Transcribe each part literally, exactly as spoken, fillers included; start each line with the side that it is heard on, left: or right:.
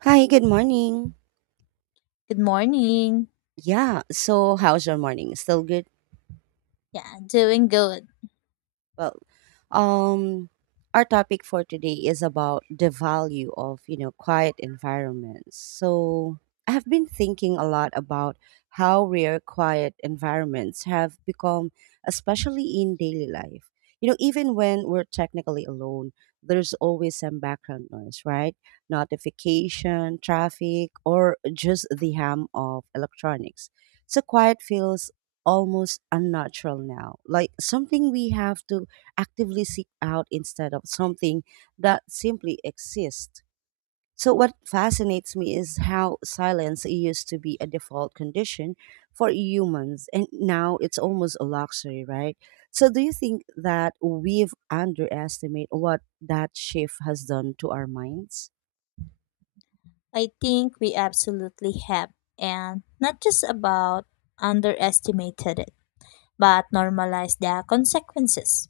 right: Hi, good morning.
left: Good morning.
right: Yeah, so how's your morning? Still good?
left: Yeah, doing good.
right: Well, um, our topic for today is about the value of, you know, quiet environments. So I have been thinking a lot about how rare quiet environments have become, especially in daily life. You know, even when we're technically alone, there's always some background noise, right? Notification, traffic, or just the hum of electronics. So quiet feels almost unnatural now, like something we have to actively seek out instead of something that simply exists. So, what fascinates me is how silence used to be a default condition for humans, and now it's almost a luxury, right? So do you think that we've underestimated what that shift has done to our minds?
left: I think we absolutely have, and not just about underestimated it, but normalized the consequences.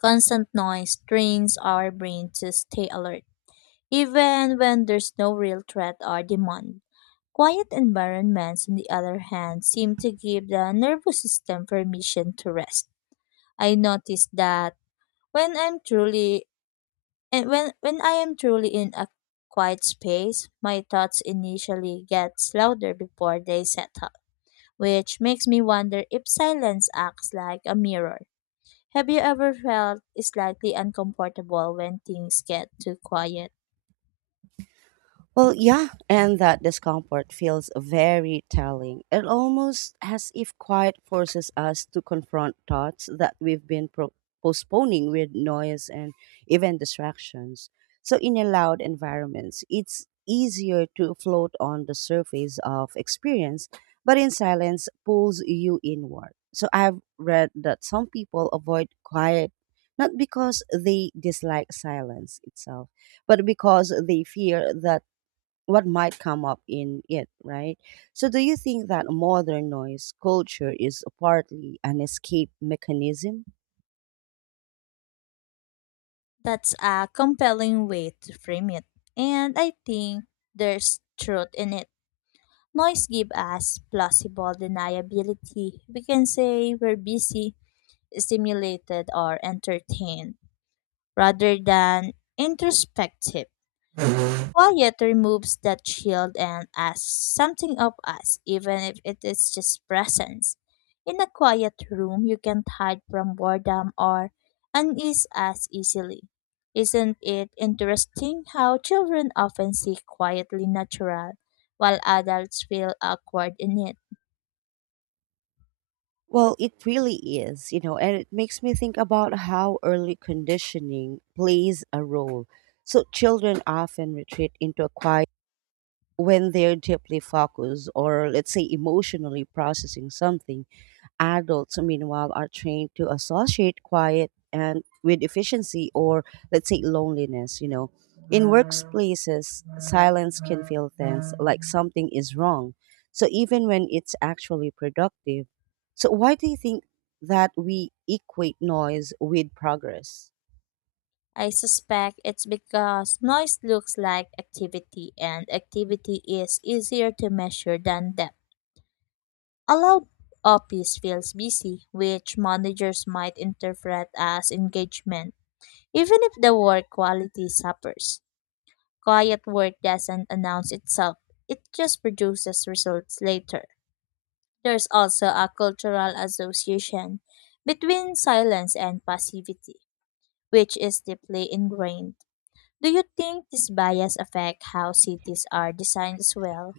left: Constant noise trains our brain to stay alert, even when there's no real threat or demand. Quiet environments, on the other hand, seem to give the nervous system permission to rest. I noticed that when I'm truly And when when I am truly in a quiet space, my thoughts initially get louder before they settle, which makes me wonder if silence acts like a mirror. Have you ever felt slightly uncomfortable when things get too quiet?
right: Well, yeah, and that discomfort feels very telling. It almost as if quiet forces us to confront thoughts that we've been pro- postponing with noise and even distractions. So, in a loud environments, it's easier to float on the surface of experience, but in silence pulls you inward. So, I've read that some people avoid quiet not because they dislike silence itself, but because they fear that what might come up in it, right? So, do you think that modern noise culture is partly an escape mechanism?
left: That's a compelling way to frame it. And I think there's truth in it. Noise gives us plausible deniability. We can say we're busy, stimulated, or entertained rather than introspective. Quiet removes that shield and asks something of us, even if it is just presence. In a quiet room, you can't hide from boredom or unease as easily. Isn't it interesting how children often seek quietly natural, while adults feel awkward in it?
right: Well, it really is, you know, and it makes me think about how early conditioning plays a role. So, children often retreat into a quiet when they're deeply focused or, let's say, emotionally processing something. Adults, meanwhile, are trained to associate quiet and with efficiency or, let's say, loneliness. You know, in workplaces, silence can feel tense, like something is wrong. So even when it's actually productive. So why do you think that we equate noise with progress?
left: I suspect it's because noise looks like activity, and activity is easier to measure than depth. A loud office feels busy, which managers might interpret as engagement, even if the work quality suffers. Quiet work doesn't announce itself, it just produces results later. There's also a cultural association between silence and passivity, which is deeply ingrained. Do you think this bias affects how cities are designed as well?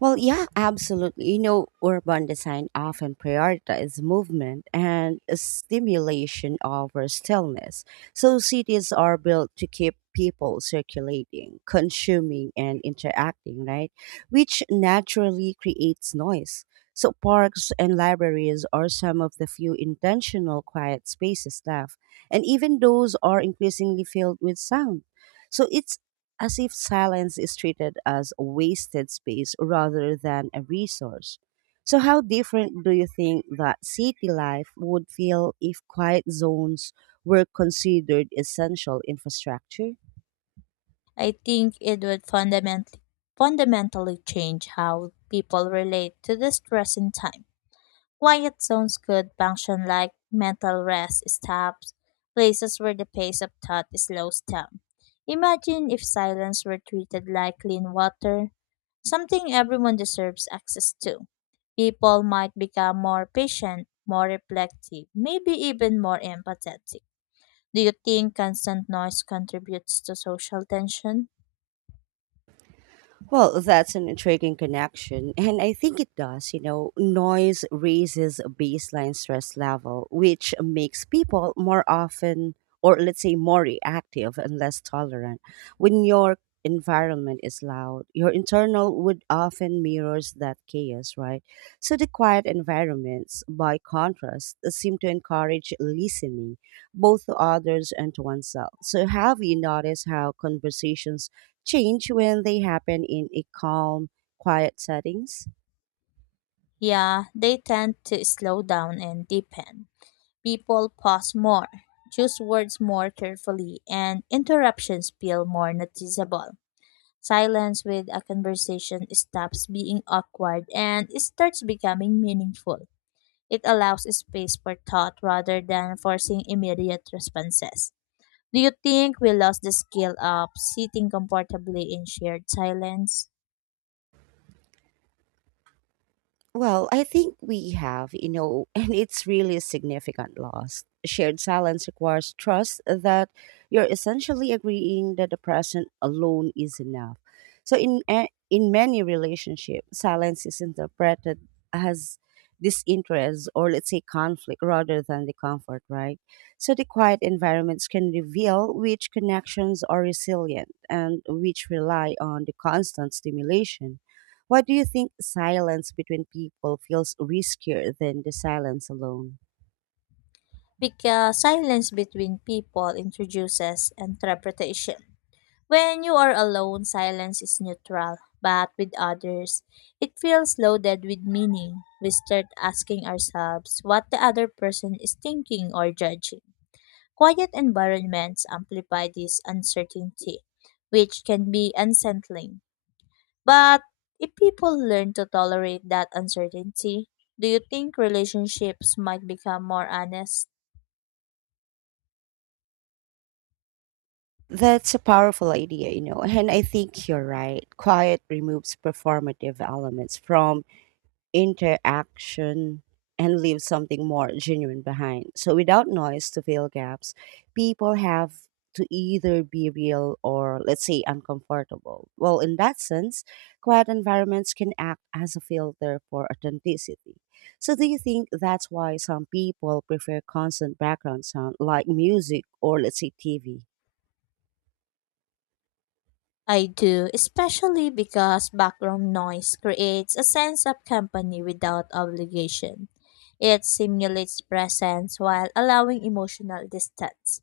right: Well, yeah, absolutely. You know, urban design often prioritizes movement and stimulation over stillness. So cities are built to keep people circulating, consuming, and interacting, right? Which naturally creates noise. So parks and libraries are some of the few intentional quiet spaces left, and even those are increasingly filled with sound. So it as if silence is treated as a wasted space rather than a resource. So, how different do you think that city life would feel if quiet zones were considered essential infrastructure?
left: I think it would fundamentally fundamentally change how people relate to the stress in time. Quiet zones could function like mental rest stops, places where the pace of thought slows down. Imagine if silence were treated like clean water, something everyone deserves access to. People might become more patient, more reflective, maybe even more empathetic. Do you think constant noise contributes to social tension?
right: Well, that's an intriguing connection, and I think it does. You know, noise raises a baseline stress level, which makes people more often, or let's say, more reactive and less tolerant. When your environment is loud, your internal would often mirrors that chaos, right? So the quiet environments, by contrast, seem to encourage listening, both to others and to oneself. So, have you noticed how conversations change when they happen in a calm, quiet settings?
left: Yeah, they tend to slow down and deepen. People pause more, choose words more carefully, and interruptions feel more noticeable. Silence with a conversation stops being awkward and it starts becoming meaningful. It allows space for thought rather than forcing immediate responses. Do you think we lost the skill of sitting comfortably in shared silence?
right: Well, I think we have, you know, and it's really a significant loss. Shared silence requires trust that you're essentially agreeing that the present alone is enough. So, in a- in many relationships, silence is interpreted as disinterest or let's say conflict rather than the comfort, right? So, the quiet environments can reveal which connections are resilient and which rely on the constant stimulation. Why do you think silence between people feels riskier than the silence alone?
left: Because silence between people introduces interpretation. When you are alone, silence is neutral, but with others, it feels loaded with meaning. We start asking ourselves what the other person is thinking or judging. Quiet environments amplify this uncertainty, which can be unsettling. But if people learn to tolerate that uncertainty, do you think relationships might become more honest?
right: That's a powerful idea, you know, and I think you're right. Quiet removes performative elements from interaction and leave something more genuine behind. So without noise to fill gaps, people have to either be real or let's say uncomfortable. Well, in that sense, quiet environments can act as a filter for authenticity. So do you think that's why some people prefer constant background sound like music or let's say T V?
left: I do, especially because background noise creates a sense of company without obligation. It simulates presence while allowing emotional distance.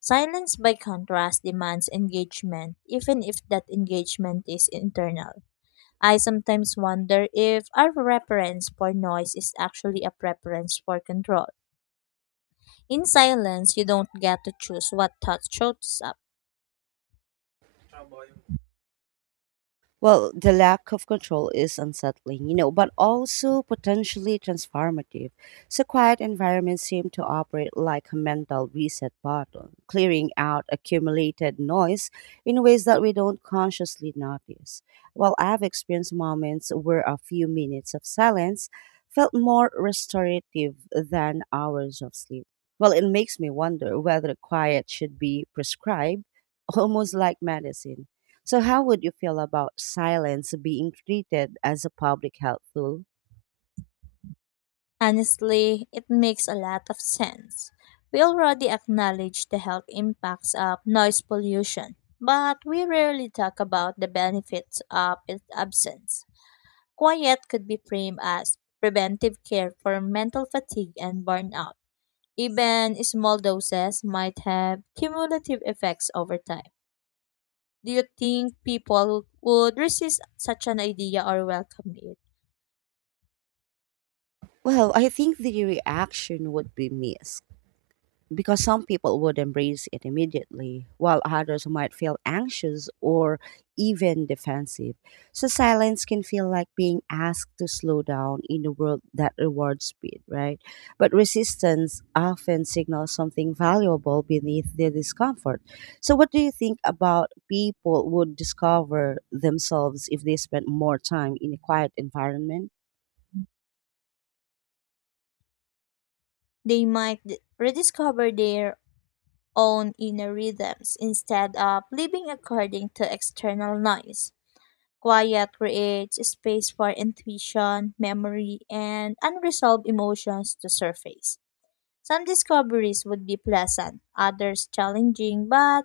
left: Silence, by contrast, demands engagement, even if that engagement is internal. I sometimes wonder if our preference for noise is actually a preference for control. In silence, you don't get to choose what thought shows up.
right: Well, the lack of control is unsettling, you know, but also potentially transformative. So, quiet environments seem to operate like a mental reset button, clearing out accumulated noise in ways that we don't consciously notice. While I've experienced moments where a few minutes of silence felt more restorative than hours of sleep. Well, it makes me wonder whether quiet should be prescribed almost like medicine. So, how would you feel about silence being treated as a public health tool?
left: Honestly, it makes a lot of sense. We already acknowledge the health impacts of noise pollution, but we rarely talk about the benefits of its absence. Quiet could be framed as preventive care for mental fatigue and burnout. Even small doses might have cumulative effects over time. Do you think people would resist such an idea or welcome it?
right: Well, I think the reaction would be mixed, because some people would embrace it immediately, while others might feel anxious or even defensive. So silence can feel like being asked to slow down in a world that rewards speed, right? But resistance often signals something valuable beneath the discomfort. So, what do you think about people would discover themselves if they spent more time in a quiet environment?
left: They might d- rediscover their own inner rhythms instead of living according to external noise. Quiet creates space for intuition, memory, and unresolved emotions to surface. Some discoveries would be pleasant, others challenging, but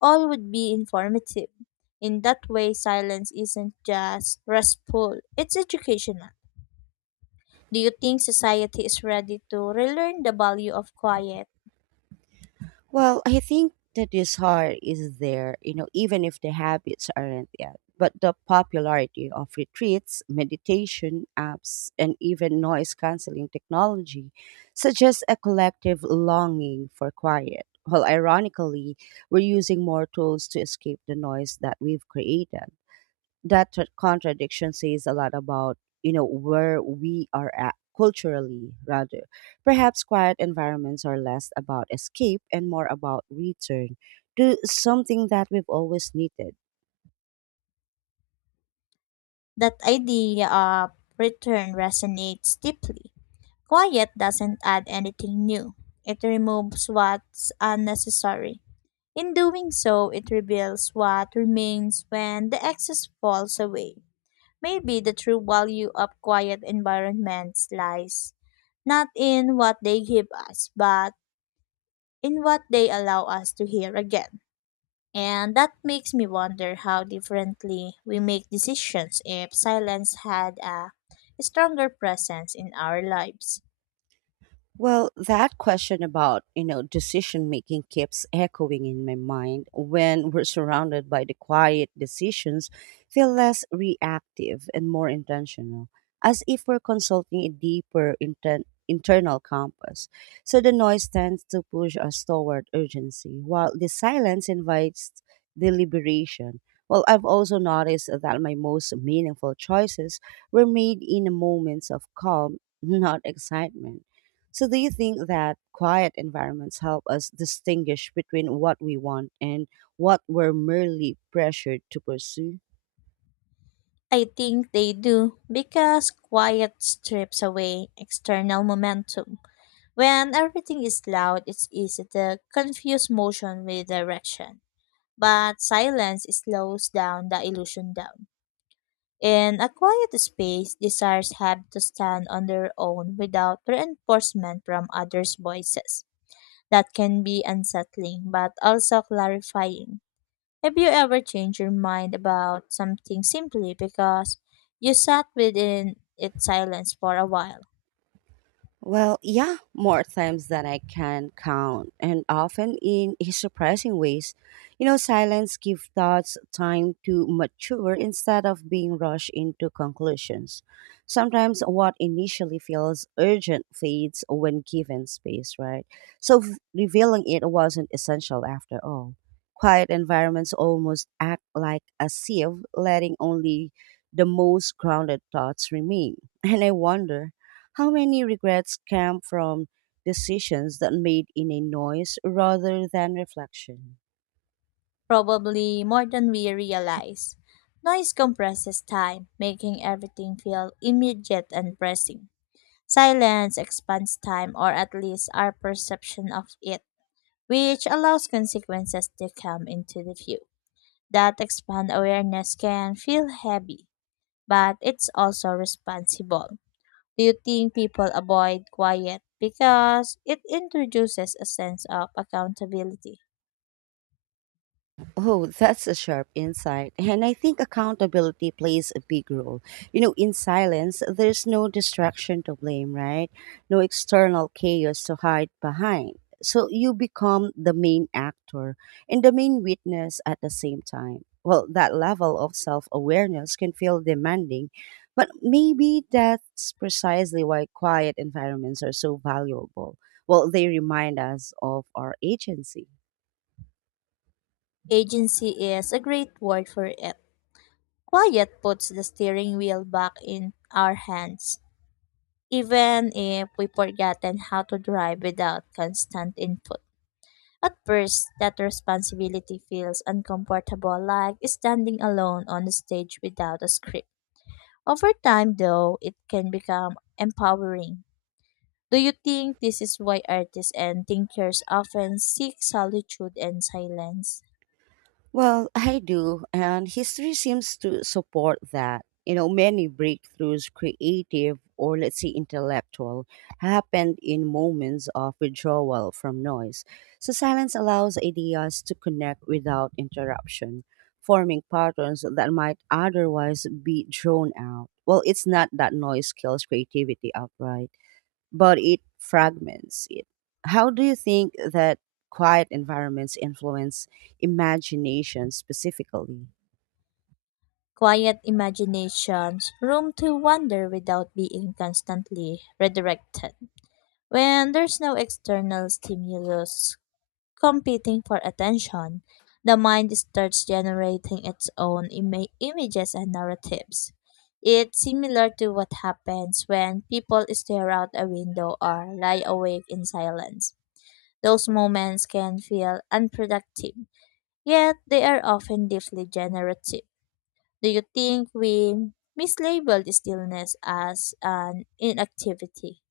left: all would be informative. In that way, silence isn't just restful, it's educational. Do you think society is ready to relearn the value of quiet?
right: Well, I think the desire is there, you know, even if the habits aren't yet. But the popularity of retreats, meditation apps, and even noise canceling technology suggests a collective longing for quiet. While ironically, we're using more tools to escape the noise that we've created. That tra- contradiction says a lot about you know where we are at culturally. Rather, perhaps quiet environments are less about escape and more about return to something that we've always needed.
left: That idea of return resonates deeply. Quiet doesn't add anything new, it removes what's unnecessary. In doing so, it reveals what remains when the excess falls away. Maybe the true value of quiet environments lies not in what they give us, but in what they allow us to hear again. And that makes me wonder how differently we make decisions if silence had a stronger presence in our lives.
right: Well, that question about, you know, decision making keeps echoing in my mind. When we're surrounded by the quiet, decisions feel less reactive and more intentional, as if we're consulting a deeper inten- internal compass. So the noise tends to push us toward urgency, while the silence invites deliberation. Well, I've also noticed that my most meaningful choices were made in moments of calm, not excitement. So, do you think that quiet environments help us distinguish between what we want and what we're merely pressured to pursue?
left: I think they do because quiet strips away external momentum. When everything is loud, it's easy to confuse motion with direction. But silence slows down the illusion down. In a quiet space, desires have to stand on their own without reinforcement from others' voices. That can be unsettling but also clarifying. Have you ever changed your mind about something simply because you sat within its silence for a while?
right: Well, yeah, more times than I can count, and often in a surprising ways. You know, silence gives thoughts time to mature instead of being rushed into conclusions. Sometimes what initially feels urgent fades when given space, right? So v- revealing it wasn't essential after all. Quiet environments almost act like a sieve, letting only the most grounded thoughts remain. And I wonder how many regrets came from decisions that made in a noise rather than reflection?
left: Probably more than we realize. Noise compresses time, making everything feel immediate and pressing. Silence expands time, or at least our perception of it, which allows consequences to come into the view. That expand awareness can feel heavy, but it's also responsible. Do you think people avoid quiet because it introduces a sense of accountability?
right: Oh, that's a sharp insight. And I think accountability plays a big role. You know, in silence, there's no distraction to blame, right? No external chaos to hide behind. So you become the main actor and the main witness at the same time. Well, that level of self awareness can feel demanding, but maybe that's precisely why quiet environments are so valuable. Well, they remind us of our agency.
left: Agency is a great word for it. Quiet puts the steering wheel back in our hands, even if we've forgotten how to drive without constant input. At first, that responsibility feels uncomfortable, like standing alone on the stage without a script. Over time, though, it can become empowering. Do you think this is why artists and thinkers often seek solitude and silence?
right: Well, I do, and history seems to support that. You know, many breakthroughs, creative or let's say intellectual, happened in moments of withdrawal from noise. So, silence allows ideas to connect without interruption, forming patterns that might otherwise be drawn out. Well, it's not that noise kills creativity outright but it fragments it. How do you think that quiet environments influence imagination specifically?
left: Quiet imaginations, room to wander without being constantly redirected. When there's no external stimulus, competing for attention, the mind starts generating its own ima- images and narratives. It's similar to what happens when people stare out a window or lie awake in silence. Those moments can feel unproductive, yet they are often deeply generative. Do you think we mislabeled stillness as an inactivity?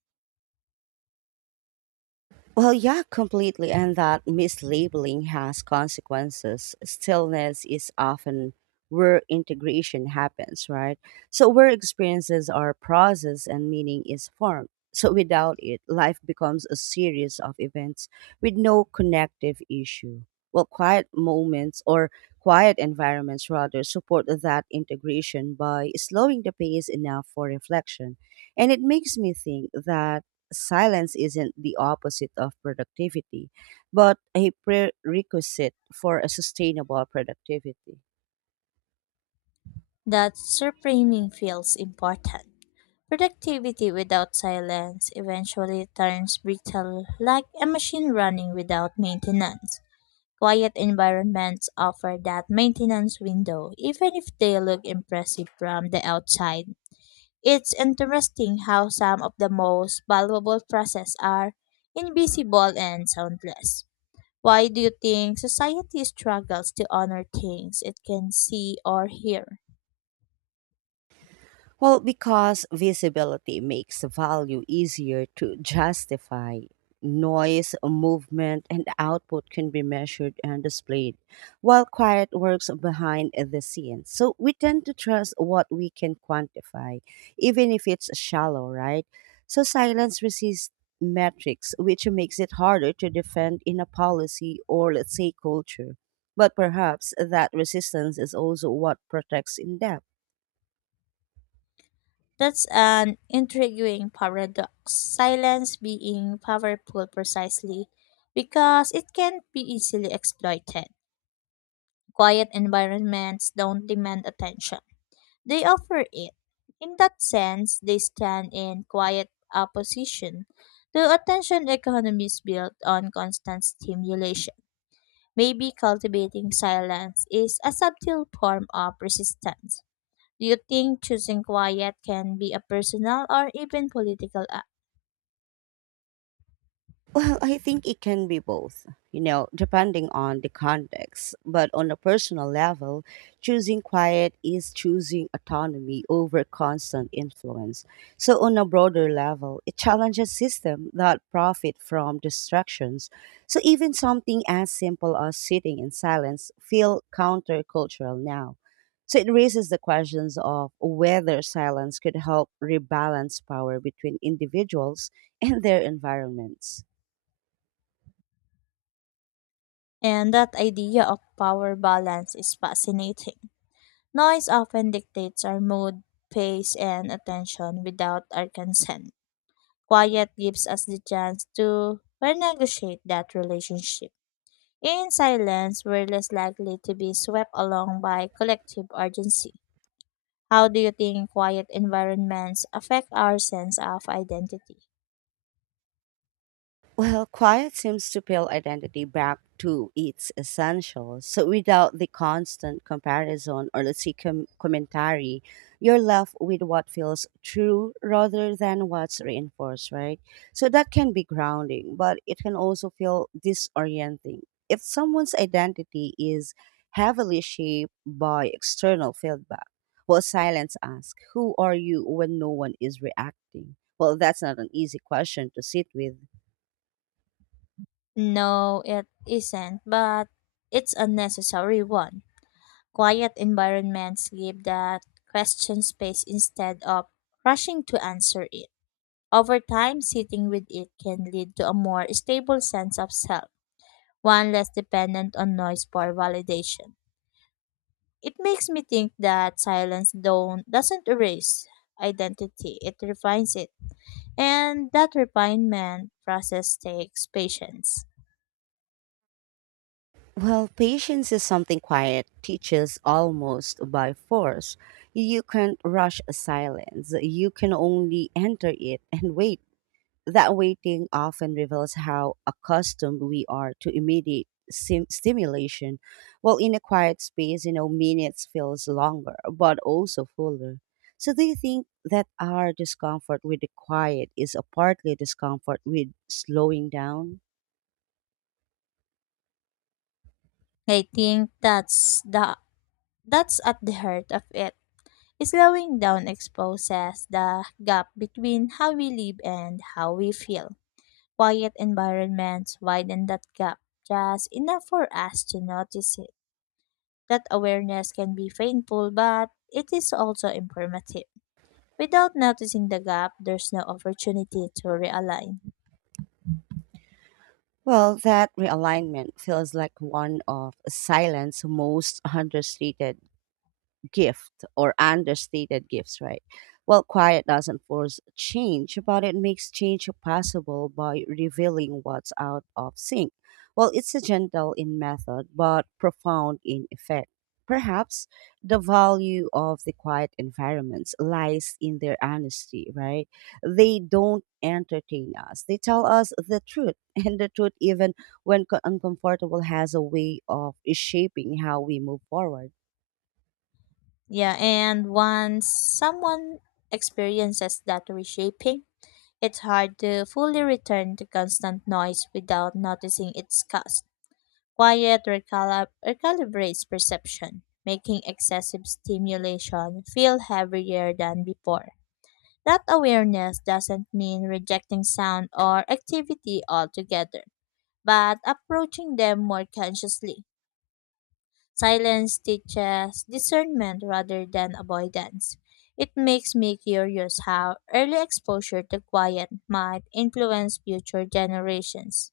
right: Well, yeah, completely. And that mislabeling has consequences. Stillness is often where integration happens, right? So, where experiences are processed and meaning is formed. So, without it, life becomes a series of events with no connective issue. Well, quiet moments or quiet environments rather support that integration by slowing the pace enough for reflection. And it makes me think that silence isn't the opposite of productivity, but a prerequisite for a sustainable productivity.
left: That reframing feels important. Productivity without silence eventually turns brittle, like a machine running without maintenance. Quiet environments offer that maintenance window, even if they look impressive from the outside. It's interesting how some of the most valuable processes are invisible and soundless. Why do you think society struggles to honor things it can see or hear?
right: Well, because visibility makes value easier to justify. Noise, movement, and output can be measured and displayed, while quiet works behind the scenes. So we tend to trust what we can quantify, even if it's shallow, right? So silence resists metrics, which makes it harder to defend in a policy or, let's say, culture. But perhaps that resistance is also what protects in depth.
left: That's an intriguing paradox. Silence being powerful precisely because it can be easily exploited. Quiet environments don't demand attention, they offer it. In that sense, they stand in quiet opposition to attention economies built on constant stimulation. Maybe cultivating silence is a subtle form of resistance. Do you think choosing quiet can be a personal or even political act?
right: Well, I think it can be both, you know, depending on the context. But on a personal level, choosing quiet is choosing autonomy over constant influence. So, on a broader level, it challenges systems that profit from distractions. So, even something as simple as sitting in silence feel countercultural now. So, it raises the questions of whether silence could help rebalance power between individuals and their environments.
left: And that idea of power balance is fascinating. Noise often dictates our mood, pace, and attention without our consent. Quiet gives us the chance to renegotiate that relationship. In silence, we're less likely to be swept along by collective urgency. How do you think quiet environments affect our sense of identity?
right: Well, quiet seems to peel identity back to its essentials. So, without the constant comparison or let's say com- commentary, you're left with what feels true rather than what's reinforced, right? So, that can be grounding, but it can also feel disorienting. If someone's identity is heavily shaped by external feedback, well, silence asks, Who are you when no one is reacting? Well, that's not an easy question to sit with.
left: No, it isn't, but it's a necessary one. Quiet environments give that question space instead of rushing to answer it. Over time, sitting with it can lead to a more stable sense of self, one less dependent on noise for validation. It makes me think that silence don't, doesn't erase identity, it refines it. And that refinement process takes patience.
right: Well, patience is something quiet teaches almost by force. You can't rush silence. You can only enter it and wait. That waiting often reveals how accustomed we are to immediate sim- stimulation. While in a quiet space, you know, minutes feels longer, but also fuller. So do you think that our discomfort with the quiet is a partly discomfort with slowing down?
left: I think that's the That's at the heart of it. Slowing down exposes the gap between how we live and how we feel. Quiet environments widen that gap just enough for us to notice it. That awareness can be painful, but it is also informative. Without noticing the gap, there's no opportunity to realign.
right: Well, that realignment feels like one of silence most understated gift or understated gifts, right? Well, quiet doesn't force change, but it makes change possible by revealing what's out of sync. Well, it's a gentle in method, but profound in effect. Perhaps the value of the quiet environments lies in their honesty, right? They don't entertain us. They tell us the truth, and the truth, even when co- uncomfortable, has a way of shaping how we move forward.
left: Yeah, and once someone experiences that reshaping, it's hard to fully return to constant noise without noticing its cost. Quiet recalib- recalibrates perception, making excessive stimulation feel heavier than before. That awareness doesn't mean rejecting sound or activity altogether, but approaching them more consciously. Silence teaches discernment rather than avoidance. It makes me curious how early exposure to quiet might influence future generations.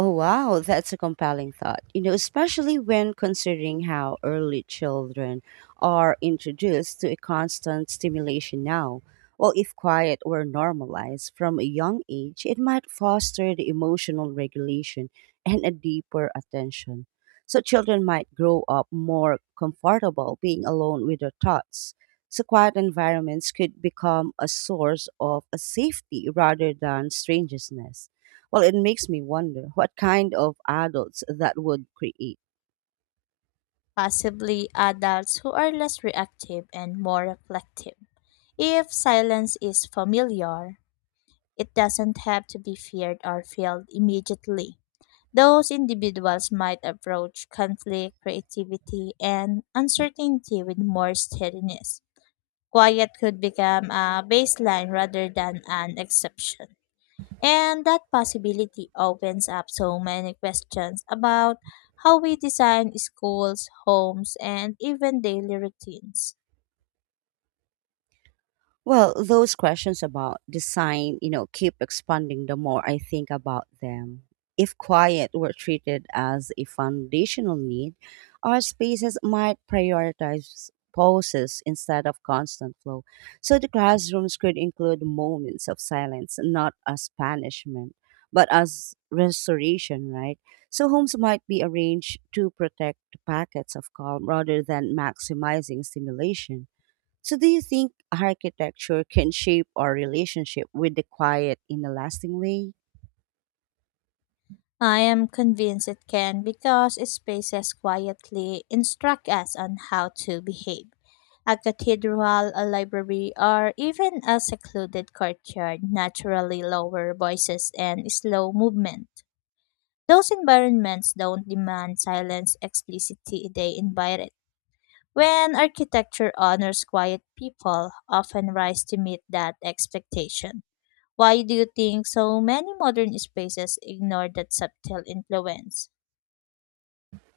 right: Oh, wow, that's a compelling thought. You know, especially when considering how early children are introduced to a constant stimulation now. Well, if quiet were normalized from a young age, it might foster the emotional regulation and a deeper attention. So, children might grow up more comfortable being alone with their thoughts. So, quiet environments could become a source of a safety rather than strangeness. Well, it makes me wonder what kind of adults that would create.
left: Possibly adults who are less reactive and more reflective. If silence is familiar, it doesn't have to be feared or felt immediately. Those individuals might approach conflict, creativity, and uncertainty with more steadiness. Quiet could become a baseline rather than an exception. And that possibility opens up so many questions about how we design schools, homes, and even daily routines.
right: Well, those questions about design, you know, keep expanding the more I think about them. If quiet were treated as a foundational need, our spaces might prioritize pauses instead of constant flow. So the classrooms could include moments of silence, not as punishment, but as restoration, right? So homes might be arranged to protect packets of calm rather than maximizing stimulation. So, do you think architecture can shape our relationship with the quiet in a lasting way?
left: I am convinced it can because spaces quietly instruct us on how to behave. A cathedral, a library, or even a secluded courtyard naturally lower voices and slow movement. Those environments don't demand silence explicitly, they invite it. When architecture honors quiet people, often rise to meet that expectation. Why do you think so many modern spaces ignore that subtle influence?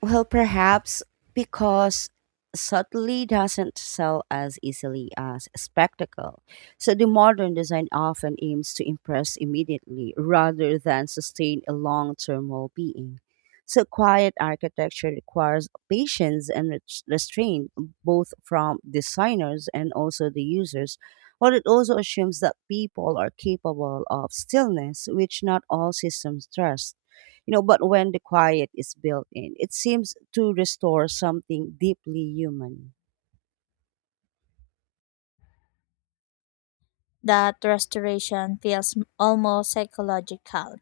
right: Well, perhaps because subtlety doesn't sell as easily as spectacle. So the modern design often aims to impress immediately rather than sustain a long term well being. So quiet architecture requires patience and res- restraint, both from designers and also the users. But it also assumes that people are capable of stillness, which not all systems trust. You know, but when the quiet is built in, it seems to restore something deeply human.
left: That restoration feels almost psychological.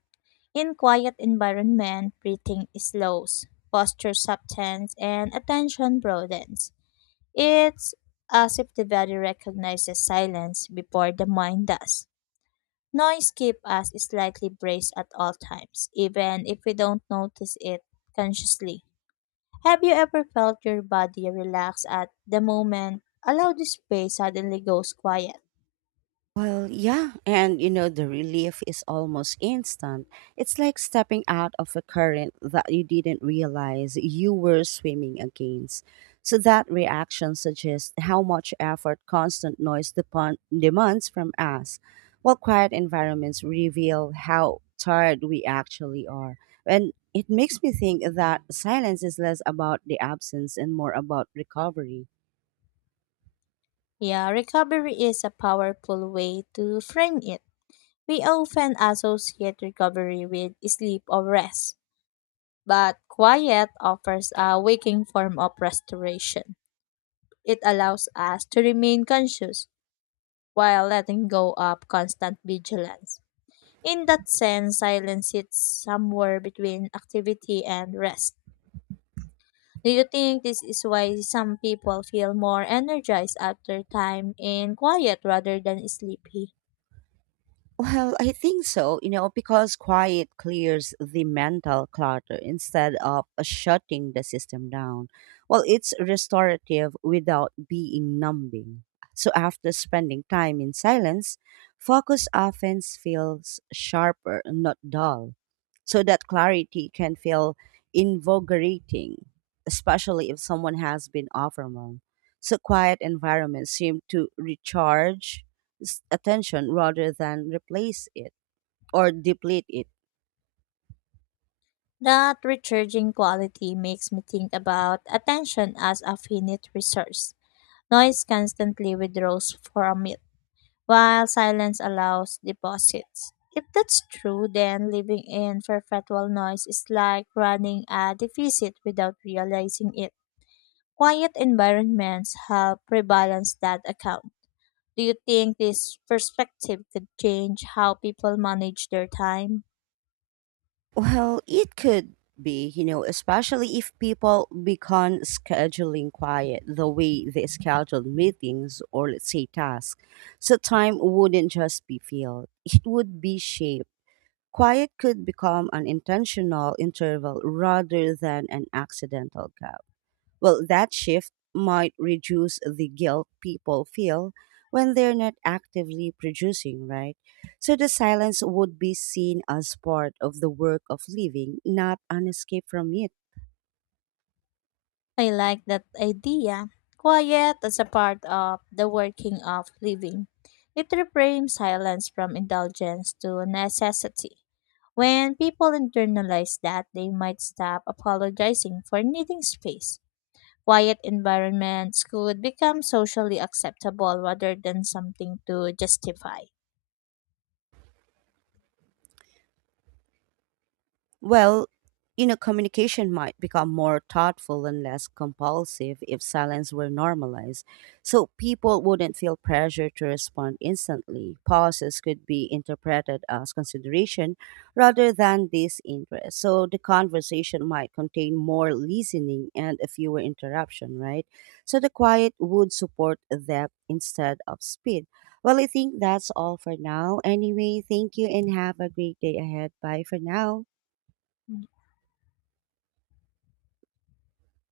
left: In quiet environment, breathing slows, posture softens, and attention broadens. It's as if the body recognizes silence before the mind does. Noise keeps us slightly braced at all times, even if we don't notice it consciously. Have you ever felt your body relax at the moment? Allow the space suddenly goes quiet.
right: Well, yeah, and you know, the relief is almost instant. It's like stepping out of a current that you didn't realize you were swimming against. So, that reaction suggests how much effort constant noise depon- demands from us, while quiet environments reveal how tired we actually are. And it makes me think that silence is less about the absence and more about recovery.
left: Yeah, recovery is a powerful way to frame it. We often associate recovery with sleep or rest, but quiet offers a waking form of restoration. It allows us to remain conscious while letting go of constant vigilance. In that sense, silence sits somewhere between activity and rest. Do you think this is why some people feel more energized after time in quiet rather than sleepy?
right: Well, I think so, you know, because quiet clears the mental clutter instead of shutting the system down. Well, it's restorative without being numbing. So after spending time in silence, focus often feels sharper, not dull. So that clarity can feel invigorating, especially if someone has been overwhelmed. So quiet environments seem to recharge s- attention rather than replace it or deplete it?
left: That recharging quality makes me think about attention as a finite resource. Noise constantly withdraws from it, while silence allows deposits. If that's true, then living in perpetual noise is like running a deficit without realizing it. Quiet environments help rebalance that account. Do you think this perspective could change how people manage their time?
right: Well, it could be, you know, especially if people become scheduling quiet the way they schedule meetings or let's say tasks. So time wouldn't just be filled, it would be shaped. Quiet could become an intentional interval rather than an accidental gap. Well, that shift might reduce the guilt people feel when they're not actively producing, right? So the silence would be seen as part of the work of living, not an escape from it.
left: I like that idea. Quiet as a part of the working of living. It reframes silence from indulgence to necessity. When people internalize that, they might stop apologizing for needing space. Quiet environments could become socially acceptable rather than something to justify.
right: Well, you know, communication might become more thoughtful and less compulsive if silence were normalized. So people wouldn't feel pressure to respond instantly. Pauses could be interpreted as consideration rather than disinterest. So the conversation might contain more listening and a fewer interruption, right? So the quiet would support depth instead of speed. Well, I think that's all for now. Anyway, thank you and have a great day ahead. Bye for now.
left: Ujú.